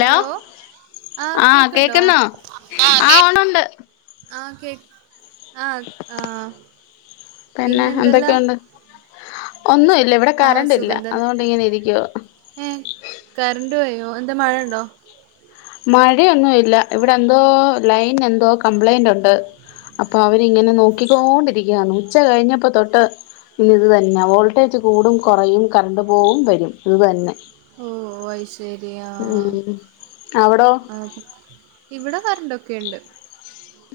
Hello ആ ആഹ് കേക്കണ്ടോ കേക്കുന്നോ ആ ആഹ് കേക്കണ് ഒണ്ടുണ്ട് ആ കേ ആ ആ പിന്നെ എന്തല്ലാ ഒന്നുല്ല ഇവിടെ ആഹ് കറണ്ട് ഇല്ല സുഖം തന്നെ അതുകൊണ്ട് ഇങ്ങനെ ഇരിക്കുവ ഏ കര്ണ്ടോയോ എന്താ മഴ ഉണ്ടോ? മഴയൊന്നും ഇല്ല ഇവിടെ എന്തോ ലൈൻ എന്തോ കംപ്ലൈന്റ് ഉണ്ട് അപ്പൊ അവരിങ്ങനെ നോക്കിക്കോണ്ടിരിക്ക്യാന്ന് ഉച്ച കഴിഞ്ഞപ്പോ തൊട്ട് ഇനി ഇത് തന്നെ വോൾട്ടേജ് കൂടും കുറയും കറണ്ട് പോവും വരും ഇത് തന്നെ ഓഓ ഐശരിയാ ഉം അവിടോ ആ അ ഇവിടെ കരണ്ടൊക്കെണ്ട്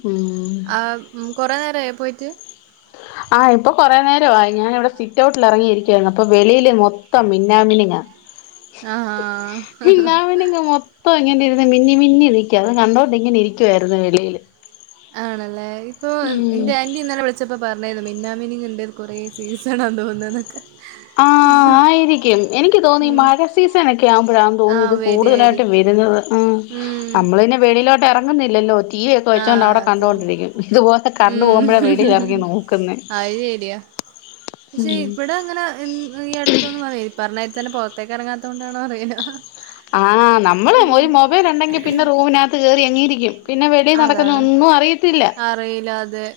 ഉം ആ കൊറെ നേരായോ പോയിട്ട് ഉ [unintelligible] ആഹ് ഇപ്പൊ കുറേ നേരവായി ഞാനിവിടെ സിറ്റൗട്ടിൽ ഇറങ്ങിയിരിക്കായിന്നു അപ്പ വെളിയി മൊത്തം മന്നാമിനിങ്ങ ആ മിന്നാമിനിങ്ങാ മൊത്തം ഇങ്ങന ഇരുന്ന് മിന്നി മിന്നി നിക്ക അ കണ്ടോ അതെങ്ങനെ ഇരിക്കുവായിരുന്നു വെളിയില് ആണല്ലേ ഇപ്പൊ എന്റെ ആന്റി ഇന്നലെ വിളിച്ചപ്പോ പറഞ്ഞ് യിരുന്നു മിന്നാ മിനിങ്ങ്ണ്ട് കുറേ സീസണാണ തോന്നുന്നൊക്കെ ആഹ ആയിരിക്കും എനിക്ക് തോന്നി ഈ ഉം മഴ സീസണൊക്കെ ആവുമ്പോഴാന്ന് ആ തോന്ന്ന്നു ഇത് കൂടുതലായിട്ട് വരായിരിക്കും വരു ഉം ആ മ്മളന്നെ വെളിലോട്ടിറങ്ങുന്നില്ലല്ലോ ടി വി ഒക്കെ വെച്ചോണ്ട് ആഹ് അവിടെ അതെ കണ്ടോണ്ടിരിക്കും ഇതുപോലെ കറണ്ട് ഉം പോകുമ്പോഴേ വെളിയിലറങ്ങി നോക്കുന്നെ അത് ശരിയാ പക്ഷെ ഇവിടെ അങ്ങനെ ഈ അടുത്തൊന്ന് മതി ഇ പറഞ്ഞതിതന്നെ പുറത്തേക്ക് ഇറങ്ങാത്ത കൊണ്ടാണൊന്നറിയില്ല ഹ ഹ ആ നമ്മള് ഒരു മൊബൈലുണ്ടെങ്കി പിന്നെ റൂമിനകത്ത് കേറി അങ്ങീരിക്കും പിന്നെ വെളി നടക്കുന്ന അതാണ് ഒന്നും അറിയത്തില്ല അറിയില്ല അതെ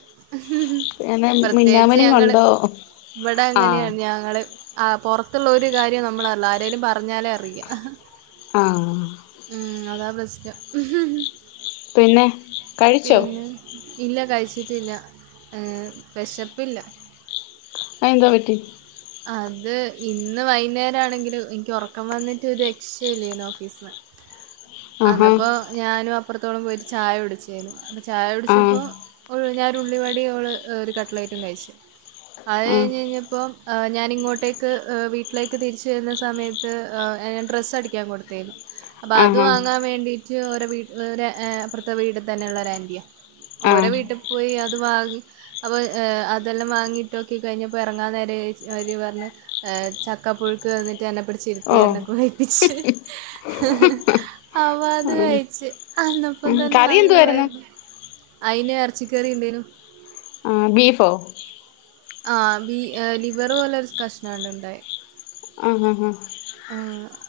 പി മന്നാമ പ്രത്യേകിച്ച് ഞങ്ങള് ഉണ്ടോ? ഇവിടെ അങ്ങനെയാണ് ഞങ്ങള് ആ പുറത്ത് അത്തുള്ളരു കാര്യം നമ്മളല്ല ആരേലും പറഞ്ഞാലേ അറിയാ ആ ഉം അതാ പ്രശ്നം ഹ്‌ ഹ്‌ പിന്നെ കഴിച്ചോ പിന്നെ ഇല്ല കഴിച്ചിട്ടില്ല എ വെശപ്പില്ല അയിന്ദ പറ്റി അത് ഇന്ന് വൈന്നേരാണെങ്കിലും എനിക്ക് ഉറക്കം വന്നിട്ട് ഒരു രക്ഷയ് ല്ലായ്നോഫീസിന് ആഹാ അന്നപ്പോ ഞാനും അപ്പുറത്തോളം പോയിട്ട് ചായ കുടിച്ചായ്നു ചായ ആഹ് കുടിച്ചപ്പോ ഒരൂഞ്ഞ ഉള്ളിവടയും ഓൾ ഒരു കഡ്ലെറ്റും കഴിച്ച് ആഹ് അത്കഴിഞഞ്ഞപ്പോ ഞാനിങ്ങോട്ടേക്ക് വീട്ടിലേക്ക് തിരിച്ചു വരുന്ന സമയത്ത് ഞാ ഡ്രസ്സ് അടിക്കാൻ കൊടുത്താരുന്നു അപ്പൊ അത് ആഹാ വാങ്ങാൻ വേണ്ടീട്ട് ഒരാ വീ ഒര ഒരപ്രത്ത വീട് തന്നെള്ള ഒ ആന്റിയ ഓരോ ആഹ് വീട്ടിൽ പോയി അത് വാങ്ങി അപ അതെല്ലാം വാങ്ങിട്ടോക്കി കഴിഞ്ഞപ്പോ ഇറങ്ങാൻ നേര ഓര് പാർഞ് ചക്ക പുഴുക്ക് തന്നിട്ട് എന്നെ ഓ പിടിച്ചിരുത്തി എന്നെ കഴിപ്പിച്ച് ഹ് ഹ് അവത് കഴിച്ചു അന്നപ്പം ഉം തന്നെ കറി എന്തുവായിരുന്നു നല്ലവായിരുന്നു അയിന് ഇറച്ചിക്കറി ഇണ്ടേനും ബീഫോ ആ.. ലിവർ പോലൊരു കഷ്ണമാണുണ്ടായെ ആ.... ഹ.. ആ.. ഉം..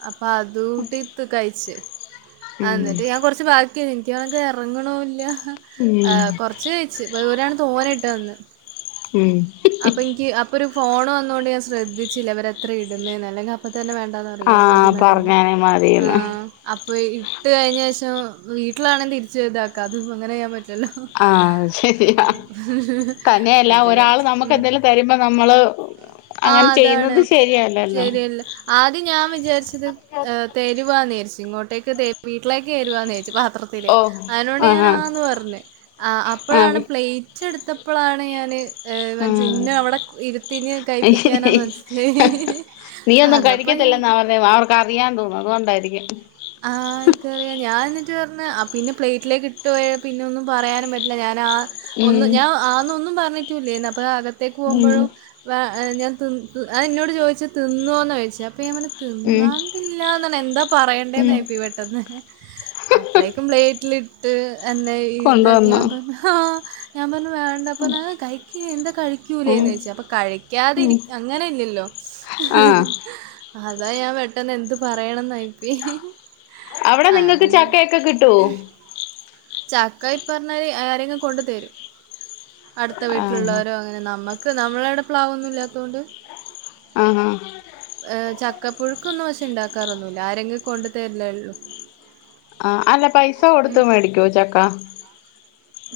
അപ്പൊ തു കൂട്ടിയിട്ട് കഴച്ചു. ആ... ഉം എന്നിട്ടുഞാൻ കൊറച്ചു ബാക്കിയ എനിക്കങ്ങോട്ടിറങ്ങണുമില്ല. ഉം കൊറച്ചുകഴിച്ചു. ഇവരാണ്തോന ട്ടുതന്നത് ഉം അപ്പോം എനിക്ക്, അപ്പോരു ഫോണു വന്നതുകൊണ്ടു, ഞാൻ ശ്രദ്ധിച്ചില്ല. അവരെത്രയാ ഇടുന്നേന്നല്ലെങ്കിൽ അപ്പ ത തന്നെ വേണ്ടാന്നു പറഞ്ഞേനേ, മതി.. ആഹ് മതീന്ന് പറഞ്ഞാനേ ആ.. മതിന്ന് അപ്പ വേ ഇട്ടുകഴിഞ്ഞ ശേഷം വീട്ടിലാണെങ്കി തിരിച്ചു കൊണ്ടെവയ്ക്കാം അതു അങ്ങനെചെയ്യാൻ പറ്റുവോ ആ.. ശരിയാ, എന്നിട്ട് കഴിച്ച്. ഉം. തന്നെയല്ലാഒരാളുനമുക്കെന്തേലും തരുമ്പോ നമ്മള് ആ അങ്ങനെ അതാണ്. ചെയ്യുന്നത് ശരിയല്ലല്ലോ ശരിയല്ല, ആദ്യം ഞാൻ വിചാരിച്ചത് തരുവാന്ന് തിരിച്ചിങ്ങോട്ടേക്ക് വീട്ടിലേക്കുവരുവോന്ന് ചോദിച്ചപ്പോം പത്തി ഓ അതിനോടു ഞാനാ ആഹാ ആന്ന പറഞ്ഞു. അ, അപ്പോ ളാണ് ആഹ് പ്ലേറ്റ്. തിരിച്ചെടുത്തപ്പോളാണ് ഞാന്‌ ഏ.. മനസി ആഹ് ഇനെയവിടെ ഇരുത്തിയിട്ട് കഴി കഴിപ്പിക്കാനാന്ന് മനസിലായി നീയൊന്നും അന്നപ്പ ഞാ കഴിക്കത്തില്ലെന്നാ പറഞ്ഞെ അവർക്കറിയാൻ തോന്നുന്നു അതുകൊണ്ടായിരിക്കും ആ... എനിക്കറിയാം, ഞാനെന്നിട്ടു പറഞ്ഞു പിന്നെപ്ലേറ്റിലേക്കിട്ടു പോയാൽ പിന്നെയൊന്നും പറയാനുംപറ്റില്ല. ഞാനാ ഉം ഒന്നും ഞാൻ ആന്നൊന്നും പറഞ്ഞിട്ടില്ല. അപ്പളാ അകത്തേക്കു ഉം പോകുമ്പോഴും, അ ഞാൻ.. തി.. അ.. എന്നോടു ചോദിച്ചത് തിന്നോന്ന് ചോദിച്ചത്, അപ്പോഞാൻ പറഞ്ഞു ഉം തിന്നാണ്ടില്ലഎന്നാണ് എന്താ ഉം പറയണ്ടേന്നായിപ്പോയി പെട്ടെന്ന്. അപ്പളേക്കും പ്ളേ പ്ലേറ്റ് കൊണ്ടുവന്നോ എന്നായിതൊക്കെയാകുമ്പോ, ഹ.. ഹ ഞാൻ പറഞ്ഞു വേണ്ടപ്പെന്നാ കഴിക്ക് എന്താ ഉം കഴിക്കൂലേന്നു ചോദിച്ചു. അപ്പ ഉം കഴിക്കാതെയിരിയങ്ങനെ യില്ലല്ലോ ആഹ് അതാഞാൻ പെട്ടെന്നെന്തുപറയണമെന്നായിപ്പോയി. അവിടെ നിങ്ങൾക്കുചക്കയൊക്കെ കിട്ടുവോ? ചക്കയീപറഞ്ഞാല് ആരെങ്കിലും കൊണ്ടെ തരും. അടുത്ത ആഹ് വീട്ടിലുള്ളവരോയങ്ങനെ നമ്മക്ക് നമ്മടെയിവിടെ പ്ലാവൊന്നുമില്ലാത്തതു കൊണ്ട് അ.. ഹാ ചക്കപുഴുക്കൊന്നും പക്ഷേ യുണ്ടാക്കാറൊന്നുമില്ല. ആരെങ്കിലും കൊണ്ടെ തരിന്നേയല്ലേയുള്ളൂ ആ, അല്ലപൈസാ കൊടുത്തുമേടിക്കുവോ ചക്കാ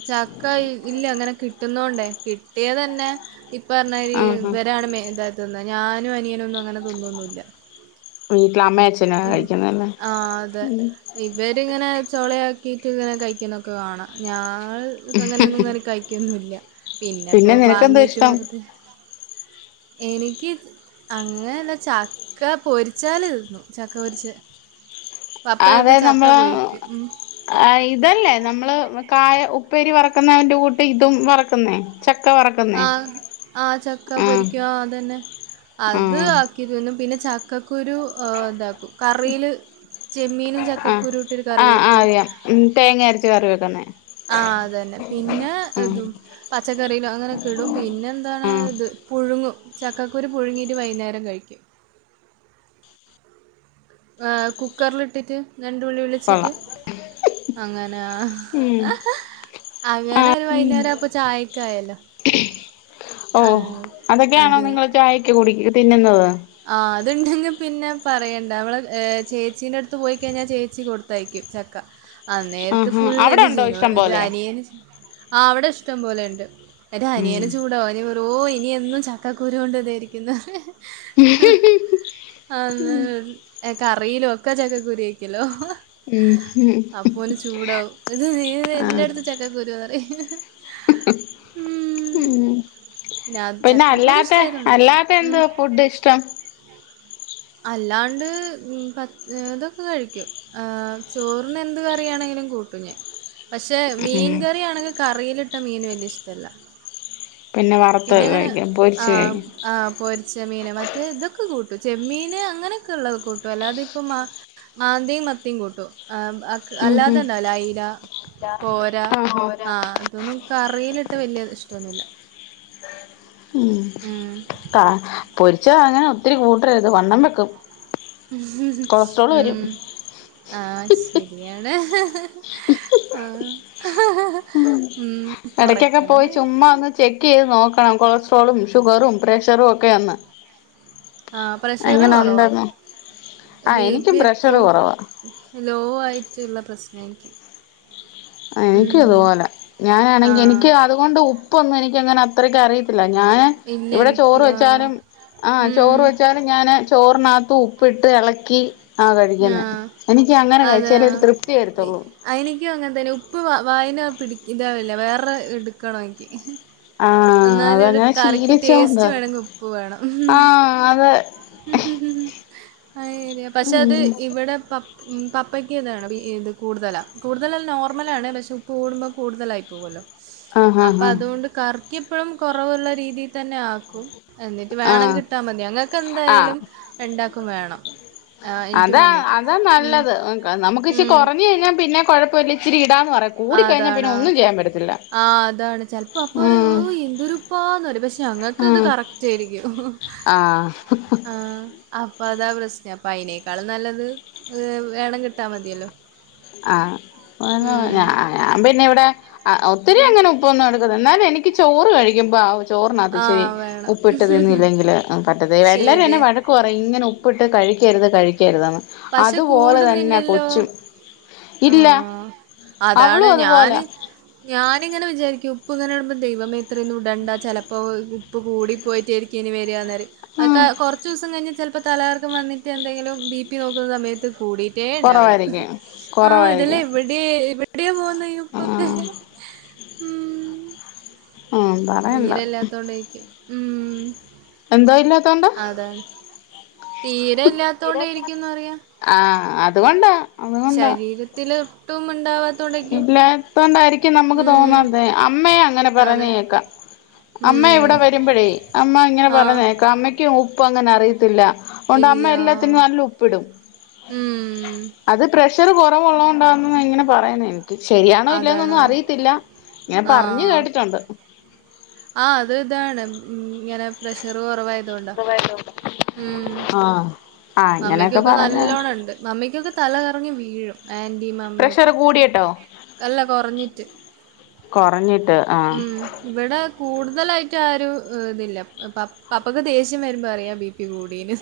ചക്ക, ഇല്ലയങ്ങനെ കിട്ടുന്നകൊണ്ടേ, കിട്ടിയ തന്നെ ഈപറഞ്ഞാ ആഹ് ഇവരാണ് മെയിനായി തിന്നെ. ഞാനും അ നിയനുമൊന്നു മങ്ങനെതിന്നൊന്നുമില്ല ഉം ഉം.. ആ, അതെ ഉം ഇവരിങ്ങനെ ചോളയാക്കിയിട്ടിങ്ങനെ കഴിക്കുന്നതൊക്കെ കാണാം. ഞങ്ങൾ അങ്ങനെയൊന്നും ഇങ്ങനെ കഴിക്കൊന്നു മില്ല പിന്നെയിപ്പോ പിന്നെ നിനക്കെന്താ വാങ്ങീട്ടു ഇഷ്ടം വെറുതെ എനിക്കങ്ങനെ ചക്ക പൊരിച്ചാല് തിന്നു. ചക്ക പൊരിച്ച് പപ്പ അതെ ചിലപ്പോൾ ചക്ക നമ്മളു പൊരിക്കും ഉം. അ.. ഇതല്ലേ നമ്മള്കായ ഉപ്പേരി വറക്കുന്നതിന്റെ കൂട്ടിതും വറക്കുന്നേ ചക്ക ആ, വറക്കുന്നേ ആചക്ക ആഹ് പൊരിക്കുവാ, അതന്നെ അത് ആഹ് ആക്കി തിന്നും പിന്നെ ച ചക്കക്കുരു ആ എന്താക്കും കറിയില്ചെമ്മീനും ആഹ് ചക്കക്കുരുവുമിട്ടൊരുകറി ആഹ് വെക്കും. അറിയാം ഉം തേങ്ങ അരച്ച് കറി വെക്കുന്നേ ആ അതന്നെ പിന്നെ ഉം പച്ചക്കറിയിലോ അങ്ങനെയൊക്കെ ഇപ്പം ഉം പിന്നെയെന്താണിത് പുഴു പുഴുങ്ങും. ചക്കക്കുരു പുഴുങ്ങീട്ടുവൈകുന്നേരം കഴിക്കും. ആ... കുക്കറിലിട്ടിട്ട് രണ്ടു വിളി വിളിച്ചിട്ട്. കൊള്ളാം അങ്ങനെ ആ ഉം അങ്ങനെയൊരു ഉം വൈകുന്നേരമപ്പൊ ചായയൊക്കയായല്ലോ ഓ, അതൊക്കെയാണോ നിങ്ങളുചായക്കു കുടി, തിന്നുന്നത്. ആ അതുണ്ടെങ്കി പിന്നെ പറയണ്ട അവള് ചേച്ചീ അടുത്ത് പോയിക്കഴിഞ്ഞാൽ ചേച്ചി കൊടുത്തയക്കും ചക്ക ആ നേരത്തെ ആഹാ ഫുള്ള് അവിടെ എൻ്റെ ഉണ്ടോ ജിനോ ഇഷ്ടം പോലെ അനിയന് ആ അവിടെ ഇഷ്ടം പോലെണ്ട് അ ഉം അനിയനെ ചൂടോ ഓനി വെറോ ഇനി എന്നും ചക്കക്കുരു കൊണ്ട് ഇതായിരിക്കുന്നു ഉം കറിയിലോ ഒക്കെ ചക്ക കുരുയാക്കലോ ഉം ഉം അപ്പോന് ചൂടാവും ഇത് നീ ആഹ് എല്ലായിടത്തും ചക്കക്കുരുന്നറിയും ഉം അത് പിന്നെ ചക്കക്കുരു അല്ലാത്ത ഇഷ്ടായാലും കുഴപ്പല്ല. അല്ലാത്ത ഉം. എന്തോ ഫുഡ് ഇഷ്ടം അല്ലാണ്ട് പ ഇതൊക്കെ കഴിക്കും ചോറിന് എന്ത് കറിയാണെങ്കി കൂട്ടു ഞാ പക്ഷെ ഉം മീൻ കറി ആണെങ്കിൽ കറിയിലിട്ട മീന് വലിയ ഇഷ്ടല്ല വറുത്ത് പിന്നെ അങ്ങനെ കഴിക്കും പൊരിച്ച് ആഹ് കഴിക്കും ആ പൊരിച്ച മീന് മ കൂട്ടും ചെമ്മീന് അങ്ങനെയൊക്കെ ഉള്ളത് കൂട്ടും അല്ലാത ഇപ്പൊ മാ മാന്തിയും മത്തിയും കൂട്ടു ആ അ ഉം അല്ലാതെ ഉം ഉണ്ടാവല അയില കോര ആഹ് ആ അതൊന്നും കറിയിലിട്ട് വലിയ ഇഷ്ടൊന്നുമില്ല ഉം കാ പൊരിച്ചാ അങ്ങനെ ഒത്തിരി കൂട്ടരുത് വണ്ണം വെക്കും കൊളസ്ട്രോൾ ഉം വരും ആ ശരിയാണ് ആ ഉം ഇടയ്ക്കൊക്കെ പോയി കൊറയ്ക്കണംന്ന് ചുമ്മാ ഒന്ന് ചെക്ക് ചെയ്ത് നോക്കണം കൊളസ്ട്രോളും ഷുഗറും പ്രഷറും ഒക്കെ അന്ന് ആ പ്രഷർ കുറവാ ആ ബി എനിക്കും പി ഇപ്പൊ പ്രഷർ കുറവാ ലോ ആയിട്ടുള്ള പ്രശ്ന എനിക്ക് എനിക്ക ഉം. ഇതുപോലെ ആ. ഞാനാണെങ്കി എനിക്ക് അതുകൊണ്ട് ഉപ്പൊന്നും എനിക്കങ്ങനെ അത്രക്ക് അറിയത്തില്ല ല്ല ഞാൻ ഇല്ല ഇവിടെ ചോറ് എനിക്ക് ആ. വെച്ചാലും ആ ചോറ് ഉം. വെച്ചാലും ഞാൻ ചോറിനകത്ത് ഉപ്പിട്ട് ഇളക്കി ആ കഴിക്കുന്ന ആഹ്. എനിക്ക് അങ്ങനെ അതാ കഴിച്ചാല ഒരു തൃപ്തി വരുത്തുള്ളൂ തിന് ഉപ്പ് വാ വായിന് പിടി ഇതാവില്ല വേറെ എടുക്കണ എനിക്ക് ആ എന്നാല് ഉള്ളൂ അതങ്ങനെ കറക്ക് ടേസ്റ്റ് ശീലിച്ചോണ്ടാ വേണമെങ്കിൽ ഉപ്പ് വേണം ഉം ആ അത് ഉം ഉം ഉം അരി പക്ഷെ അത് ഉം ഇവിടെ പ പ്പ പപ്പയ്ക്ക് ഇതാണ് ഇത് കൂടുതലാണ് കൂടുതലല്ല നോർമലാണ് പക്ഷേ ഉപ്പ് കൂടുമ്പോൾ കൂടുതലായി പോവുമല്ലോ ആ അപ്പം ആ അതുകൊണ്ട് കറിക്കിപ്പോഴും കുറവുള്ള രീതിയിൽ തന്നെ ആക്കും എന്നിട്ട് ആ വേണം കിട്ടാ മതി അങ്ങക്ക ആ ആ എന്തായാലും രണ്ടാക്കും വേണം ആ, എനിക്കും അതാ മമ്മിക്കും. അതാ ഉം. നല്ലത് നമുക്ക് ഇച്ചി ഉം. കുറഞ്ഞ് കഴിഞ്ഞാൽ പിന്നെ കുഴപ്പമില്ല ഇച്ചിരി ഇടാ ആ, കൂടി കഴിഞ്ഞാ പിന്നെ അതാണ്. ഒന്നും ചെയ്യാൻ പറ്റത്തി ആ അതാണ് ചെലപ്പോ അപ്പൊ ഒരു എന്തൊരുപ്പാന്ന പറ പക്ഷെ അങ്ങക്ക് ഇത് കറക്റ്റ് ആയിരിക്കും ആ ആ അ അപ്പൊ അതാ പ്രശ്നം അപ്പൊ അതിനേക്കാളും നല്ലത് വേണം കിട്ടാൽ മതിയല്ലോ ആ ഉം ഞാൻ പിന്നെ ഇവിടെ ആ ഒത്തിരി അങ്ങനെ ഉപ്പൊന്നും എടുക്കുന്നത് എന്നാല എനിക്ക് ചോറ് കഴിക്കുമ്പോ ആവശ്യം ചോറിനകത്ത് ഇച്ചിരി ആഹ് വേണം ഉപ്പ് ഇട്ട് തിന്നില്ലെങ്കിൽ പറ്റത് എല്ലാവരും എന്നെ ശരിയാ വഴക്ക് പറയും ഇങ്ങനെ ഉ പ്പിട്ട് കഴിക്കരുത് കഴിക്കരുതാണ് പക്ഷെ കൂടുന്നില്ലല്ലോ ആ ഇല്ല അതാണ് അവളും അതുപോലെ ഞാന് ഞാനിങ്ങനെ വിചാരിക്കും ഉപ്പ് ഇങ്ങനെ ഇടുമ്പോൾ ദൈവമേ ഇത്ര ഒന്നും ഇടണ്ട ചിലപ്പോൾ പ് കൂടി പോയിട്ടരിക്കും ഇനി വരികയാ അത് ഉം കുറച്ച് ദിവസം കഴിഞ്ഞൽ ചി പ്പ തലകർക്കം വന്നിട്ട് എന്തെങ്കിലും ബി പി നോക്കുന്ന സമയത്ത് കൂടിട്ടേ ഉണ്ടാവല കൊറവായിരിക്കും ആ ഇതല്ല കൊറവായിരിക്കും ഇവിടെ ഇവിടെ പോ പ്പൊക്ക ആഹ് ഉം. ഉം പറയണ്ട തീരെല്ലാത്തോണ്ടേരിക്കും ഉം. എന്ത ഇല്ല അതാണ് തീരെ ഇല്ലാത്തോണ്ടെരിക്കുംന്ന് പറയ. ആ അതുകൊണ്ടാ. ശരീരത്തില് ഇല്ലാത്തൊണ്ടായിരിക്കും നമുക്ക് ഉം തോന്നുന്നത് അമ്മേ അങ്ങനെ പറയുന്ന അതെ കേക്കാ അമ്മ ഉം ഇവിടെ വരുമ്പഴേ അമ്മ ങ്ങനെ ആ പറയ്ന്ന കേക്ക അമ്മയ്ക്കും ഉപ്പ് അങ്ങനെ അറിയത്തില്ല. ഒണ്ട് ഇല്ല അമ്മ എല്ലത്തിനും നല്ല ഉപ്പിടും. ഉം അത് പ്രശ് ഷർ കൊറവുള്ളോണ്ടാന്നോ ഇങ്ങനെ പറയുന്നെ ശരിയാണോ ഇല്ലേ അതാണ് ന്നൊന്നും അറിയത്തില്ല ഇങ്ങനെ ആ പറഞ്ഞു കേട്ടിട്ടുണ്ട്. ആ അത് ഇതാണ് ങ്ങനെ പ്രഷർ കൊറവായതോണ്ടാ. ഉം ആഹ് ആഹ് ഇങ്ങനെയൊക്കെ മമ്മിക്കൊക്കെ പറഞ്ഞ് നല്ലോണം ണ്ട് മമ്മിക്കൊക്കെ തല കറങ്ങി വീഴും. ആന്റി മമ്മി പ്രഷർ ഒക്കെ കൂടിയിട്ടോ അല്ല കൊറഞ്ഞിട്ട്. കൊറഞ്ഞിട്ട് ആഹ് ഉം ഇവിടെ കൂടുതലായിട്ട് ആ ഒരു ഇതില്ല പപ്പക്ക് ദേഷ്യം വരുമ്പോ അറിയാം ബി പി കൂടീന്ന്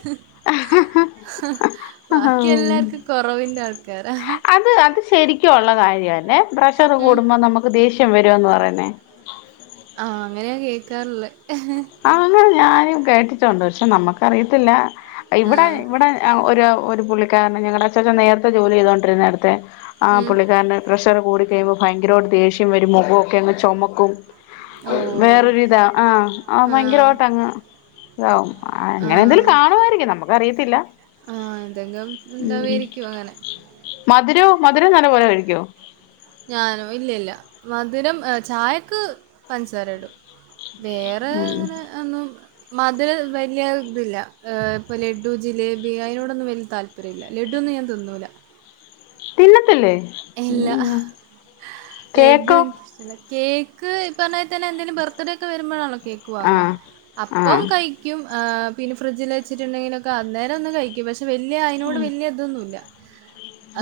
ബാക്കി എല്ലാർക്കും കൊറവിന്റെ ആൾക്കാരാ. ശരിക്കുംള്ള കാര്യംല്ലേ. പ്രഷർ ഉം. കൂടുമ്പോ നമുക്ക് ദേഷ്യം വരുന്ന് പറയുന്നെ. ആ അങ്ങനെയാ കേക്കാറുള്ളേ. ആ അങ്ങനെ ഞാനും കേട്ടിട്ടുണ്ട്. പക്ഷെ നമ്മുക്കറിയത്തില്ല. ഇവിടെ ആഹ് ഇവിടെ ഒരു പുള്ളിക്കാരന ഞങ്ങളുടെ അച്ചച്ചൻ നേരത്തെ ജോലി ചെയ്തോണ്ടിരുന്നട്ത്തെ ആ ഉം. പുള്ളിക്കാരന് പ്രഷർ കൂടി കഴിയുമ്പോ ഭയങ്കരായിട്ട് ദേഷ്യം വരും മൊഖൊക്കെ അങ്ങ് ചൊമക്കും. ഓഹ്. വേറൊരു ഇതാ ആ ആ ആഹ്. ഭയങ്കരായിട്ടങ്ങ് ഇതാവും. ആ എങ്ങനെ എന്തേലും ആഹ്. കാണുമായിരിക്കും നമുക്ക് അറിയത്തില്ല. ആ എന്തെങ്കും ഉണ്ടാവേയിരിക്കും അങ്ങനെ മധുരവും മധുരം നല്ല പോലെ കഴിക്കോ? ഞാനോ ഇല്ല ഇല്ല മധുരം ചായക്ക് പൻസാര ഇടും. വേറെ ഉം അങ്ങനെ ഒന്നും മധുരം വലിയ ഇതില്ല ഇപ്പൊ ലഡു ജിലേബി അതിനോടൊന്നും വെല്യ താൽപ ര്യല്ല ലഡുന്നും ഞാൻ തിന്നൂല. തിന്നത്തില്ലേ? ഇല്ല ഉം കേക്കോ ലഡ്ഡും കേക്ക് ഈ പറഞമായ് തന്നെ എന്തെലും ബർത്ത്ഡേ ഒക്കെ വരുമ്പഴാണല്ലോ കേക്ക് വാങ്ങ ആഹ് അപ്പം ആഹ് കയ്ക്കും. പിന്നെ ഫ്രിഡ്ജിൽ വച്ചിട്ടുണ്ടെങ്കിലൊക്കെ അന്നേരം ഒന്ന് കഴിക്കും. പക്ഷെ വല്യ അതിനോട് വല്യ ഇതൊന്നുല്ല.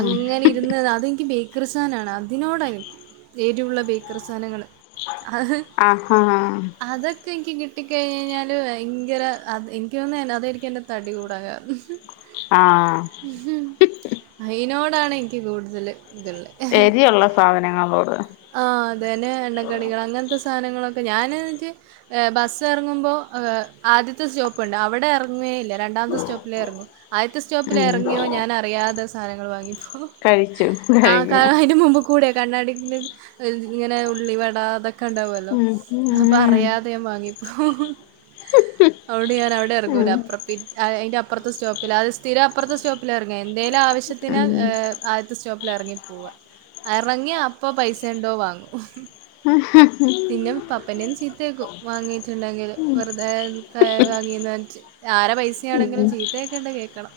അങ്ങനെ ഇരുന്ന് അത് ബേക്കറി സാനാണ് അതിനോടനിക്ക് ഏരുള്ള ബേക്കറി സാധനങ്ങൾ ആഹാ. ത് എനിക്ക് കിട്ടിക്കഴിഞ്ഞാല് ഭയങ്കര എനിക്ക് തോന്ന അതായിരിക്കും എന്റെ തടി കൂടാൻ കാരണം. ആഹ് അയിനോടാണ് എനിക്ക് കൂടുതല് എരിയുള്ള സാധനങ്ങളോട്. ആ അതേ എണ്ണക്കടികൾ അങ്ങനത്തെ സാധനങ്ങളൊക്കെ ഞാനിട്ട് ബസ് എറങ്ങുമ്പോ ആദ്യത്തെ സ്റ്റോപ്പ്ണ്ട് അവിടെ എറങേല്ല. രണ്ടാമത്തെ സ്റ്റോപ്പിലേ എറങ്ങു ആദ്യത്തെ സ്റ്റോപ്പിൽ ഉം എറങ്ങിയോ ഞാനറിയാതെ സധനങ്ങൾ വാങ്ങിപ്പോ കഴിച്ചു ആ കട കഴിക്കും അയിന്റെ മുമ്പ് കൂടെ കണ്ണാടി ഇങ്ങനെ ഉള്ളി വട അതൊക്കെ കണ്ടാവല്ലോ ഉം അപ്പൊ ഉം അറിയാതെ ഞാൻ വാങ്ങിപ്പോവും. അതോണ്ട് ഞൻ അവിടെ എറങ്ങൂല ഉം അപ്ര അയിന്റെ അപ്ര അപ്രത്തെ സ്റ്റോപ്പില് അത് സ്ഥിരം അപ്രത്തെ സ്റ്റോപ്പിലാ എറങ്ങ എന്തേലും ആവശ്യത്തിന് ഉം ഏ ആദ്യത്തെ സ്റ്റോപ്പി എറങ്ങി പോവാ എറങ്ങി അപ്പ പൈസണ്ടോ വാങ്ങും. പിന്നെ പപ്പന്റെന്ന് ചീത്തേക്കും വാങ്ങീട്ടുണ്ടെങ്കില് വെറുതെ വാങ്ങിന്ന്റഞ്ട്ട് ആരെ ഉം പൈസാണെങ്കിലും ഉം ചീത്തേക്കണ്ടത് കേക്കണം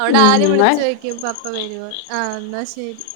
അവിടെ ആദ്യം വിളിച്ചു എന്നാ ചോദിക്കും പപ്പ വരുവോ ആ എന്നാ ശരി